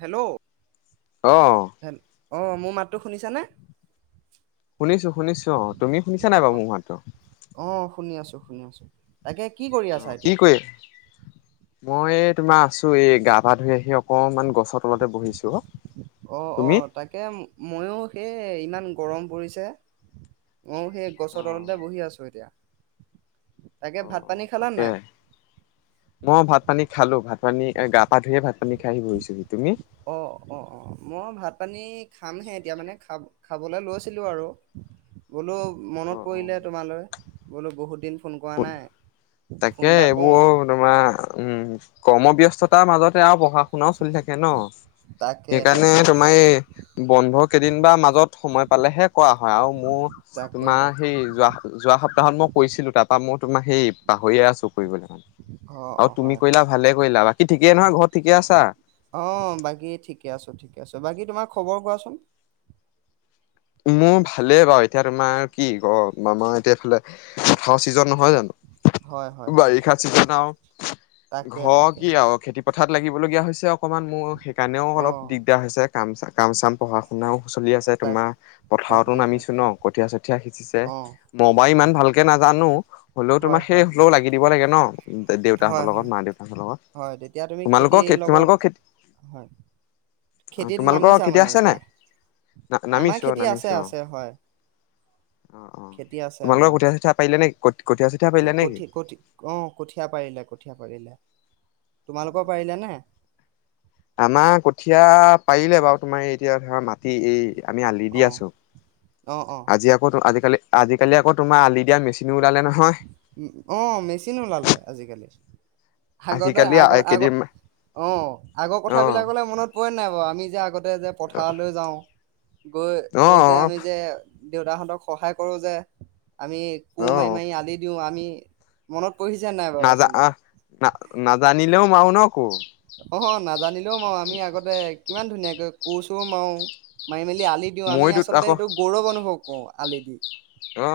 Hello. অ'। Hello অ' মোৰ মাতটো শুনিছানে? শুনিছো শুনিছো অ', তুমি শুনিছা নাই অ বাৰু মোৰ মাতটো? অ শুনি আছো শুনি আছোঁ। তাকে কি কৰি আছা কি এতিয়া? কৰি মই তোমাৰ আছো এই গা-পা ধুই আহি অক অকমান গছ অ' তুমি অ' তাকে, মইও সেই এ ইমান গৰম পৰিছে। অ' সেই অ গছৰ তলতে বহি আছো এতিয়া। তাকে ভাত অ' পানী অ' খালা তাকে। নাই? মই ভাত-পানী খালো। ভাত পানী, গা-পা ধুইহে ভাত-পানী খাই আহি বহিছোহি। তুমি? অ' অ' অ'। মই ভাত-পানী খামহে এতিয়া মানে, খা -খাবলৈ লৈছিলো আৰু। বোলো, অ মনত অ পৰিলে তোমালৈ। বোলো বহুত দিন ফোন কৰা নাই ফোন তাকে এটা কওঁ এইবোৰ তোমাৰ, উম কৰ্মব্যস্ততাৰ মাজত আৰু পঢ়া-শুনাও চলি থাকে ন? তাকে সেইকাৰণে তাকে তোমাৰ তাকে এই বন্ধ কেই দিন বা মাজত সময় পালেহে কৰা হয় আৰু মোৰ, তাকে তোমাৰ তাকে সেই যোৱা-যোৱা সপ্তাহত মই কৈছিলো তাত মই, তোমাৰ সেই পাহৰিয়ে আছো। মানে। অ আৰু অ তুমি হয় কৰিলা হয় ভালে কৰিলা বাকী ঠিকেই নহয় ঘৰত ঠিকে আছা? অ, বাকী ঠিকে আছো ঠিকে আছ বাকী তোমাৰ। খবৰ কোৱাচোন। মোৰ ভালেই বাৰু এতিয়া তোমাৰ কি ক আমাৰ এতিয়া এইফালে কঠালৰ চিজন নহয় জানো? হয় হয় হয় বাৰিষা চিজন আৰু তাকে ঘৰ তাকে কি আৰু খেতি পথাৰ। পথাৰত লাগিবলগীয়া হৈছে। অকণমান মোৰ সেইকাৰণেও অ অলপ দিগদাৰ হৈছে। কাম চা কাম চাম পঢ়া শুনাও। চলি আছে তাক তোমাৰ। পথাৰতো তাকে নামিছো তাকে ন কঠীয়া চঠীয়া সিঁচিছে অ মইবাই ইমান ভালকে নাজানো হলেও হয় তোমাৰ সেই হয় হলেও লাগি দিব লাগে ন। দেউতাহঁতৰ হয় হয় লগত মা দেউতাহঁতৰ লগত। হয় তেতিয়া তুমি তোমালোকৰ খেতিৰ লগত তোমালোকৰ খেতি হয় অ খেতিত তোমালোকৰ নামিছা খেতি মানে আছে এতিয়া নাই ন আমাৰ নামিছো। খেতি আছে নামিছো আছে অ হয়। অ অ খেতি আছে তোমালোকৰ আমাৰ কঠীয়া চঠিয়া পাৰিলে নে? অ, কঠীয়া পাৰিলে কঠীয়া পাৰিলে। তোমালোকৰ পাৰিলেনে? আমাৰ, কঠীয়া পাৰিলে বাৰু তোমাৰ এতিয়া ধৰা মাটি এই। আমি আলি দি অ আছো অ অ আজি আকৌ আলি। আজি আজিকালি আকৌ তোমাৰ আলি দিয়া মেচিনো। ওলালে নহয়। অহ, মেচিন ওলালে আজিকালি। আগতে আজিকালি আগৰ আগৰ কেইদিন অ আগৰ অ কথাবিলাকলে মনত। পৰে নাই বাৰু আমি যে আগত। তে যে পথাৰলৈ যাওঁ। গৈ অ গৈ, যে আমি যে। দেউতাহঁতক সহায় কৰো যে। আমি কু অ মাৰি মাৰি আলি। আমি মনত। পঢ়িছে নাই বাৰু নাজা অ আচলতে না নাজানিলেও মাৰু ন। আকৌ অ নাজানিলেও মই আমি আগতে কিমান ধুনীয়াকে কুৰ চোৰো মাৰি মেলি। আলি দিওঁ আমি মইতো আচলতে আকৌ সেইটো গৌৰৱ অনুভৱ কৰো আলি দি অ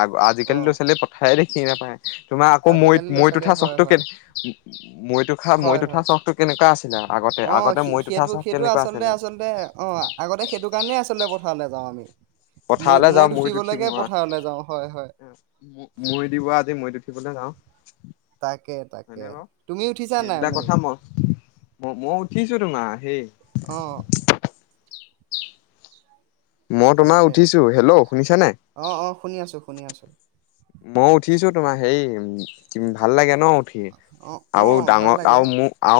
আ অ আজিকালি ল'ৰা ছোৱালীয়ে পথাৰ, দেখি নাপায়। তোমাৰ আকৌ আজিকালি মৈত ল'ৰা মৈত ছোৱালীয়ে উঠা হয় চখটো, কে হয় মৈত হয় মৈত উঠা হয় চখটো কেনেকুৱা আছিলে। আগতে অ আগতে মৈত উঠা সেইটো চখ সেইটো কেনেকুৱা আচলতে আছিলে? আচলতে অ আগতে সেইটো কাৰণেই আচলতে পথাৰলৈ যাওঁ আমি। মই পথাৰলৈ যাওঁ মৈত উঠিব উঠিবলৈকে পথাৰলৈ যাওঁ হয় হয় [unintelligible] মৈত দিব আজি মৈত উঠিবলৈ যাওঁ। হয়নে তাকে-তাকে বাৰু তুমি উঠিছা নাই মৈ? মৈত মই উঠিছো তোমাৰ সেই অহ। [inaudible] মই তোমাৰ তাকে উঠিছো হেল্ল' শুনিছ নাই? অ অ শুনি আছো শুনি আছো। মই উঠিছো তোমাৰ হেই ভাল লাগে। ন উঠি অ অ আৰু ভাল ডাঙৰ লাগে আৰু ম আ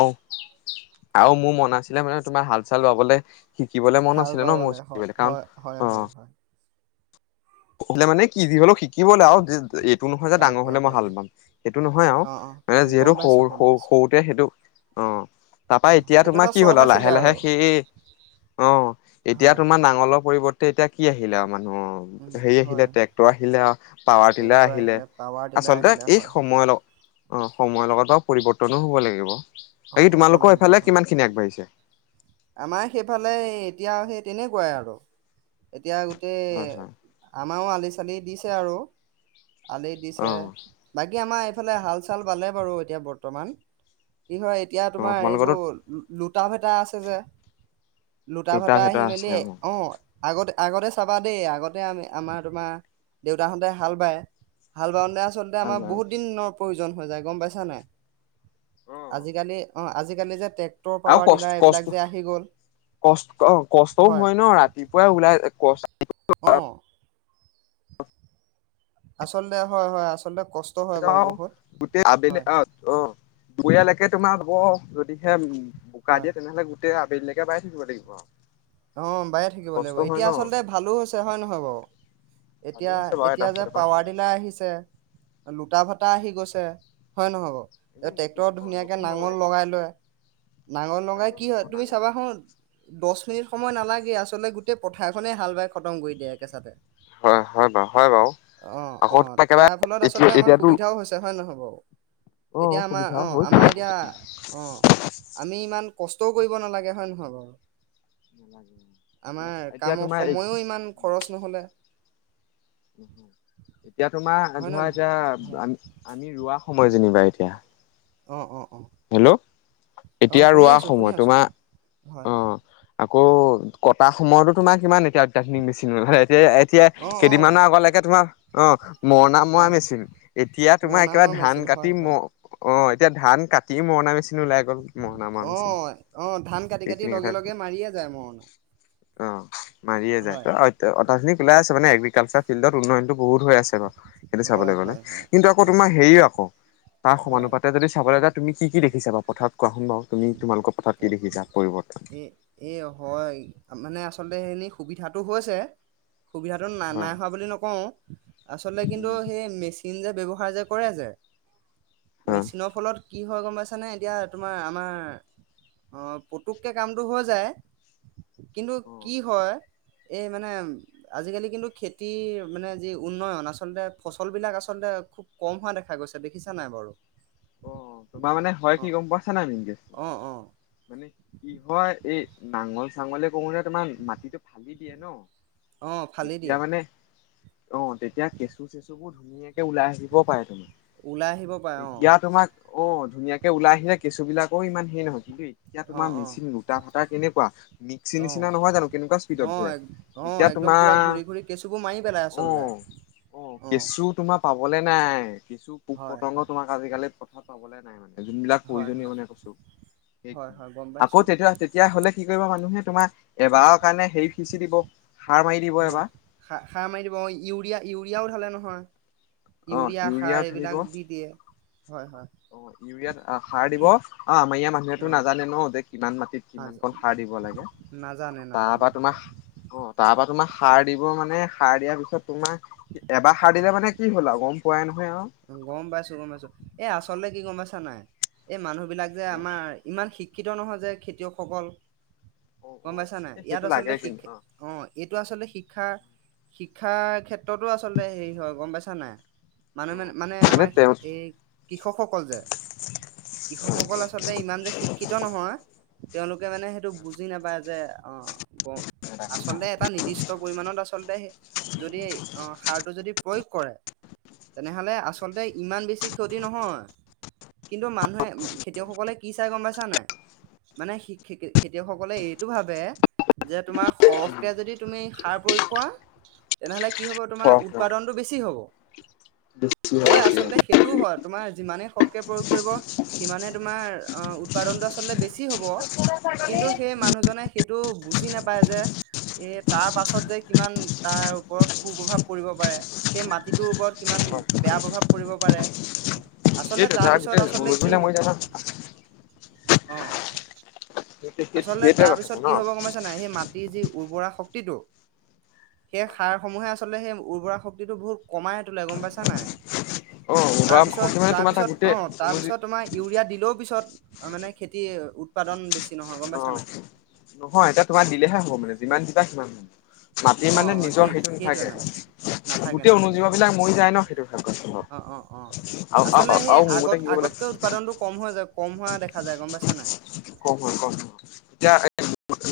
আৰু মোৰ মন আছিলে মানে তোমাৰ হাল চাল বাবলে শিকিবলৈ মন হাল আছিলে ন, বাবলে মোৰ হয় শিকিবলৈ কাৰণ হয় হয় অ হয় হয় কলে মানে কি যিবলে সি কি বলে আও এইটো নহয় যে ডাঙৰ তাকে হলে মই হাল তাকে বাম, সেইটো নহয় আও অ অ এই গম যিহেতু পাইছো গম সৰু-সৰু পাইছো সৰুতে সেইটো অ তাৰাপা অ এতিয়া সেইটো তোমাৰ এটা কি হল চখ আও আছিলে আৰু লাহে-লাহে সেই অ এতিয়া হয় তোমাৰ নাঙলৰ পৰিৱৰ্তন ত এতিয়া কি আহিলে আৰু মানুহৰ উম হেৰি আহিলে হয় ট্ৰেক্টৰ আহিলে আৰু পাৱাৰ টিলাৰ ট্ৰেক্টৰ আহিলে পাৱাৰ টিলাৰ আচলতে আহিলে এই হয় হয় সময়ল অ সময়ৰ লগত বাও পৰিৱৰ্তনো হ'ব লাগিব। হব তোমালোকৰ লাগিব এইফালে হয়। কিমান খিনি আগবাঢ়িছে আমাৰ সেইফালে এতিয়া সেই তেনেকুৱাই আৰু। এতিয়া গোটেই হয় হয় আমাৰও আলিছে চালি দিছে আৰু। আলি অ দিছে বাকি আমা এইফালে হাল-চাল বালে বাৰু এতিয়া বৰ্তমান। কি হয় এতিয়া অ তোমাৰ তোমালোকৰো এইবোৰ টাপ এটা আছে যে? লুটা দুটা ভাটা ভেটা আহি আছে মেলি, অ আগতে আগতে চাবা দেই আগতে আমি আমাৰ তোমাৰ দেউতাহঁতে হাল বায় হাল বায় আচলতে ভাল আমাৰ বাৰু বহুত দিন ন প্ৰয়োজন হৈ যায় গম পাইছা নাই? অ আজিকালি অ আজিকালি যে ট্ৰেক্টৰ আৰু পাৱাৰ টিলাৰ এইবিলাক যে আহি গ'ল কষ্ট-কষ্ট-কষ্ট অ কষ্টও হয় ন? ৰাতিপুৱাই ওলাই কষ্ট অ আচলতে হয় হয় আচলতে কষ্ট হয় বাৰু যাও বহুত গোটেই আবেলি হয় আহ অ দুয়ালৈকে তোমাৰ হ যদিহে উম বোকা হয় দিয়ে তেনেহ'লে তেতিয়া আবেলিলৈকে বাই থাকিব লাগিব আও অ বায়ে থাকিব লাগিব এতিয়া আচলতে ভালো হৈছে হয় নহয় বাৰু ভালো এতিয়া হৈছে বাৰু এটা এতিয়া যে চাইডৰ পৰা পাৱাৰ চাবলৈ গ'লে ডিলাৰ আহিছে ফূটা ভটা আহি গৈছে হয় নহয় বাৰু একদম নতুন ট্ৰেক্টৰত অ ধুনীয়াকে নতুন নতুন নাঙল লগাই লয় নাঙল লগাই নাটন কি অ হয় তুমি নাঙল চাবা খু দহ মিনিট সময় নালাগে আচলতে গোটেই পথাৰখনেই হাল বাই খতম কৰি দিয়ে একেচাে হয় হয় বাৰু হয় বাৰু অ আকৌ অ তোমাৰ একেবাৰে তাৰ ফলত এতিয়া আচলতে আমাৰ এতিয়াতো সুবিধাও হৈছে হয়ে নহয় বাৰু অ এতিয়া আমাৰ সুবিধা অ হৈছে। আমাৰ এতিয়া অ আমি ইমান কষ্টও কৰিব নালাগে হয় নহয় বাৰু নালাগে এতিয়া আমাৰ এতিয়া কামৰ তোমাৰ সময়ো ইমান খৰচ নহলে উম হ এতিয়া তোমাৰ হয় নে ধৰা নহয় এতিয়া হয় আমি ৰোৱা সময় যেনিবা এতিয়া তেতিয়া অ, অ হেল্ল', অ এতিয়া শুনি ৰোৱা আছো শুনি সময়ত আছো তোমাৰ হয় আহ আকৌ কটা সময়তো তোমাৰ কিমান এতিয়া অত্যাধুনিক মেচিন নল এ এতিয়া অ', অ', কেইদিনমানৰ আগলৈকে তোমাৰ অ মৰণা মৰা অ', মেচিন এতিয়া তোমাৰ মৰণা একেবাৰে মৰা ধান মেচিন কাটি ম অ এতিয়া ধান কাট অহ, অহ ধান কাটি কাটি এইখিনি লগে, কথা লগে মাৰিয়ে যায় মৰণা অ মাৰিয়ে যায় তো হয় ক ক্া [unintelligible] মানে এগ্ৰিকালচাৰ ফিল্ডত উন্নয়নো বহুত হৈ আছে, বাৰু সেইটো হয়, চাবলৈ গলে হয়, হয়, কিন্তু আকৌ হয়, তোমাৰ হেৰিও আকৌ তাৰ হয়। সমানুপাতে যদি চাবলৈ যায় কি, কি দেখিছা বা পথাৰত কোৱা চোন বাৰু তুমি তোমালোকৰ পথাৰত কি দেখিছা পৰিৱৰ্তন এ, এ হয় মানে আচলতে খিনি সুবিধাটো হৈছে। সুবিধাতটো নাই, হয় নাই হোৱা বুলি নকওঁ। আচলতে কিন্তু সেই মেচিন। চিন যে ব্যৱহাৰ যে কৰে যে। মেচিনৰ ফলত। কি হয় গম পাইছানে এতিয়া তোমাৰ আমাৰ। অ পতুককৈ কামটো হৈ যায়। কিন্তু অ কি হয় এই মানে আজিকালি কিন্তু খেতিৰ মানে যি উন্নয়ন আচলতে ফচল বিলাক আচলতে খুব কম হোৱা দেখা গৈছে দেখিছা নাই বাৰু। অ তোমাৰ মানে হয় অ কি গম পাইছা নাই নিজে। অ অ মানে কি হয় এই নাঙল চাঙলে কৰোতে তোমাৰ মাটিটো ফালি দিয়ে ন। অ ফালি তেতিয়া দিয়ে? মানে অ তেতিয়া কেঁচু চেচু বোৰ ধুনীয়াকে ওলাই আহিবও পাৰে তুমাৰ। ওলাই আহিব পাৰে অ। ইয়াত তোমাক? অ' ধুনীয়াকে ওলাই আহিলে, কেচু বিলাকৰ ইমান হেৰি নহয় কিন্তু এতিয়া অ তোমাৰ অ মেচিন গোটা ফটা কেনেকুৱা মিক্সিৰ অ নিচিনা নহয় জানো। কেনেকুৱা স্পীডত অ ঘূৰে এক- অ এতিয়া একদম তোমাৰ পুৰা ঘূৰি ঘূৰি কেঁচুবোৰ মাৰি পেলাই আচলতে অ' আহ অ কেঁচু তোমাৰ পাব ক'লে নাই কেঁচু হয় পোক-পতংগ হয় আজি-কালি পথাৰত পাবলৈ নাই মানে। যোনবিলাক হয় প্ৰয়োজনীয় হয় মানে কেঁচু, হয় সেইখিনি হয় গম আকৌ পাইছো তেতিয়া-তেতিয়া হলে, কি কৰিব মানুহে তোমাৰ এবাৰৰ কাৰণে হেৰি সিঁচি দিব, সাৰ মাৰি দিব হয়, এবাৰ সা-সাৰ মাৰি দিব অ' ইউৰিয়া ইউৰিয়াও ধালে নহয়। হয়, অ ইউৰিয়া সাৰ ঢালিব এইবিলাক দি দিয়ে। হয় হয় অ' ইউৰিয়াত আহ, সাৰ দিব। অ' আমাৰ ইয়াৰ মানুহেতো নাজানে ন যে কিমান মাটিত কিমান অ কণ সাৰ দিব লাগে। নাজানে তাৰ নাজানে পৰা তোমাৰ নাজানে অ' তাৰ পৰা তোমাৰ সাৰ দিব মানে সাৰ দিয়াৰ পিছত তোমাৰ এবাৰ সাৰ দিলে মানে কি হ'ল আৰু গম পোৱাই নহয় আৰু। অ গম পাইছো গম পাইছো এ আচলতে কি গম আছা নাই। এই মানুহ বিলাক যে, আমাৰ ইমান শিক শিক্ষিত নহয় যে খেতিয়কসকল। অ অ গম পাইছা নাই, এই ইয়াত সেইটো লাগে আচলতে কিন্তু শিকা অ' এইটো আচলতে শিক্ষা শিক্ষাৰ ক্ষেত্ৰতো আচলতে বোলে হেৰি হয় গম পাইছা নাই। মানুহ অ মানে, আমাৰ এই কৃষকসকল যে কৃষকসকল আচলতে ইমান যে শিক্ষিত নহয়। তেওঁলোকে, মানে সেইটো বুজি নাপায় যে, অ গ আচলতে এটা নিৰ্দিষ্ট পৰিমানত আচলতে যদি, অ যদি প্ৰয়োগ কৰে, তেনেহলে আচলতে ইমান বেছি ক্ষতি নহয়। কিন্তু মানুহে খেতিয়ক সকলে কি চাই গম পাইছা নে নাই, মানে খে খে খেতিয়কসকলে এই টো ভাবে যে সৰহকৈ যদি সাৰ প্ৰয়োগ কৰা, তেনে হলে কি হব তোমাৰ উৎপাদনটো বেছি হ'ব। হয়, আচলতে সেইটোও হয়। তোমাৰ যিমানেই সৰহকে প্ৰয়োগ কৰিব‌ সিমানেই তোমাৰ উৎপাদনটো আচলতে বেছি হ'ব। কিন্তু সেই মানুহজনে সেইটো বুজি নাপায় যে, এই তাৰ পাছত যে কিমান তাৰ ওপৰত কু প্ৰভাৱ পৰিব পাৰে, সেই মাটিটোৰ ওপৰত কিমান বেয়া প্ৰভাৱ পৰিব পাৰে। আচলতে তাৰপিছত [unintelligible] অহ। আচলতে সেইটোৱে তাৰ কথাটো পিছত ন কি হব গম পাইছা নে নাই সেই মাটিৰ যি উৰ্বৰা শক্তিটো সেই সাৰসমূহে আচলতে সেই উৰ্বৰা শক্তিটো বহুত কমাই তোলে গম পাইছা নাই। অ বা মানে তোমাৰ তাৰ তাৰপিছত-তাৰপিছত গোটেই অ অনুজীৱ তাৰপিছত তোমাৰ ইউৰিয়া দিলেও পিছত মানে খেতি উৎপাদন বেছি নহয় গম অ পাইছা নাই নহয় এতিয়া অ তোমাৰ দিলেহে হ'ব মানে যিমান দিবা সিমান। মাটিৰ অ মানে নিজৰ সেই সেইটো সেইটোৱে মানে নাথাকে নাথাকে গোটেই নাথাকে অনুজীৱ হয় বিলাক মৰি যায় ন সেইটো ভাগ অ অ অ আৰু আচলতে সেই আৰু মোৰ আগত মতে কি কৰিব আগতকৈ উৎপাদনটো কম হৈ যায় কম হোৱা দেখা যায় গম পাইছা নাই লাগে কম হয় কম। এতিয়া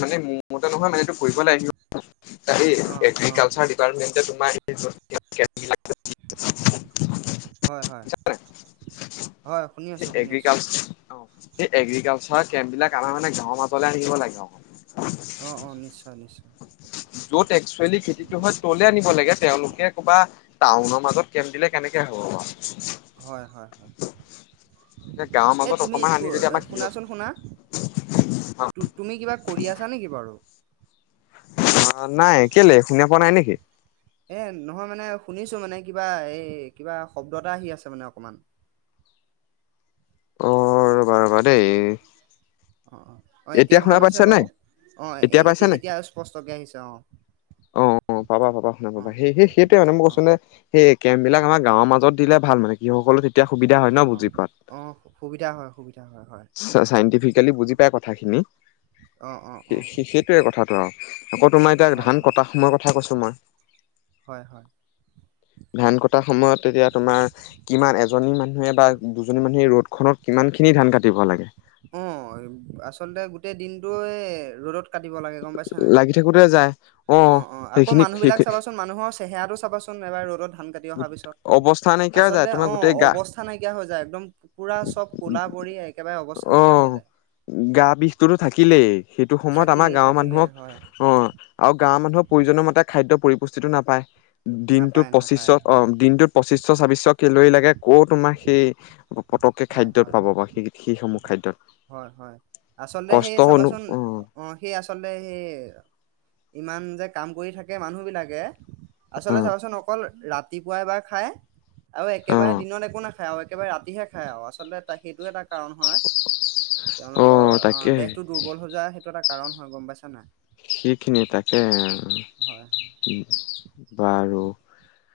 মানে মতে নহয় মানে এইটো কৰিবলৈ আহিব। অ। তাকে অ অ এগ্ৰিকালচাৰ ডিপাৰ্মেণ্ট এ তোমাৰ ঠিক আছে। হয় হয়, হয় শুনি আছো, শুনি আছো। এগ্ৰিকালচাৰ অ সেই এগ্ৰিকালচাৰ কেম্প বিলাক আমাৰ মানে গাৱৰ মাজলে আনিব লাগে অ। অ অ নিশ্চয় নিশ্চয় য'ত একচুৱেলি খেতিটো হয় তলে আনিব লাগে তেওঁলোকে ক'বা টাউনৰ মাজত কেম্প দিলে কেনেকে হ'ব বাৰু হয় হয়। এতিয়া গাঁৱৰ এ মাজত তুমি অকমান ত আনি যদি শুনাচোন আমাক শুনা তুমি কিবা কৰি আছা নেকি বাৰু? অ নাই, কেলে শুনি পোৱা নাই নেকি? এ নহয় মানে শুনিছো মানে কিবা এই কিবা শব্দ এটা আহি আছে মানে অকমান। অ, ৰবা ৰবা অ দেই। অ অ অ এতিয়া শুনা ভাল হৈছে পাইছা নাই? বাৰু অ এ এতিয়া পাইছা নাই? এতিয়া স্পষ্টকে আহিছে অ অ অ পাবা পাবা শুনা অ পাবা। সেই সেই সেইটোৱে মানে মই অ কৈছো নে সেই কেম্পবিলাক আম গাঁৱৰ মাজত দিলে ভাল মানে কি সকল অ অ সুবিধা হয়, সুবিধা হয়। হয় চা-চাইণ্টিফিক আজিকালি বুজি পায় কথাখিনি। অ অ অ সেই, সেইটোয়ে কথাটো আৰু আকৌ তোমাৰ এতিয়া হয় ধান হয় কটা সময়ৰ কথা কৈছো মই, হয় হয় ধান কটা সময়ত এতিয়া তোমাৰ কিমান এজনী মান মানে বা দুজনী মানুহে এই ৰ'দখনত কিমান খিনি ধান কাটি দিব লাগে। অ, আচলতে গোটেই দিনটোয়ে ৰ'দত কাটিব লাগে, গম পাইছ নে, লাগি থাকোতে যায়। অ- অ আকৌ মানুহ বিলাক সেইখিনি চাবাচোন, মানুহৰ চেহেৰাটো চাবাচোন, এবাৰ ৰ'দত ধান কাটি অহাৰ পিছত, অৱস্থা নাইকিয়া হৈ যায় আচলতে তোমাৰ অ গোটেই গা অৱস্থা নাইকিয়া হৈ যায়, একদম পোৰা চব কলা পৰি একেবাৰে অৱস্থা নাইকিয়া হৈ যায়। গা বিষটোতো থাকিলেই, সেইটো সময়ত আমাৰ থাকিলেই গাঁৱৰ থাকিলেই মানুহক, হয় অ আৰু গাঁৱৰ মানুহক প্ৰয়োজনীয় মতে খাদ্য পৰিপুষ্টিটো নাপায়। দিনটো নাপায় নাপায় পঁচিছত অ, হয় দিনটোত পঁচিছশ ছাবিছশ কেলৰি লাগে গে আকৌ তোমাৰ সেই পতককে খাদ্যত হয়-হয় পাব বা সেই সেইসমূহ -হয় খাদ্যত -হয় -হয়, আচলতে সেই কষ্ট অনু চাবাচোন অ অ', সেই আচলতে সেই, ইমান যে', কাম কৰি থাকে মানুহ বিলাকে, অ আচলতে চাবাচোন অকল, ৰাতিপুৱা এবাৰ খায় আৰু অ একেবাৰে দিনত একো-নাখায আৰু একেবাৰে ৰাতিহে খ, আৰু আচলতে সেইটোয়ে তাক, কাৰণ হয়, অ তেওঁলোকৰ অ', তাকে দেহটো দুৰ্বল হৈ যোৱাৰ সেইটো এটা কাৰণ হয়, গম পাইছা নাই? সেইখিনিয়ে তাকে, হয় বাৰু, [unintelligible]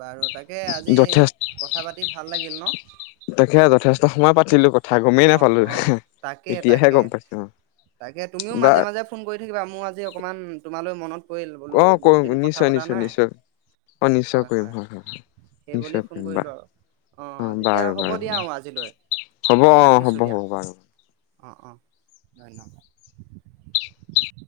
বাৰত, তাকে, আজি যথেষ্ট কথা-পাতি ভাল লাগিল ন', তাকে যথেষ্ট সময় পাতিলো কথা গমেই অ', নাপালো - অ', এতিয়াহে গম পাইছো অ তাকে-তাকে-তাকে তুমিও বা মাজে- -মাজে ফোন কৰি থাকিবা মোৰ আজি অকমান তোমালৈ মনত, পৰিল বোলো অ', বহুত কৰিম দিন কথা পতা নাই। নিশ্চয়-নিশ্চয়-নিশ্চয় অ', - নিশ্চয় ', হয় কৰিম হয় হয়-হয়-হয় সেইবুলি নিশ্চয় ফোন কৰিম কৰিলো বাৰু আৰু। অ', তেতিয়া বাৰু- হ'ব বাৰু দিয়া আৰু আজিলৈ হ'ব। অ', ৰাখিছোঁ হ'ব দিয়া -হ'ব বাৰু। অ', - অ', ধন্যবাদ।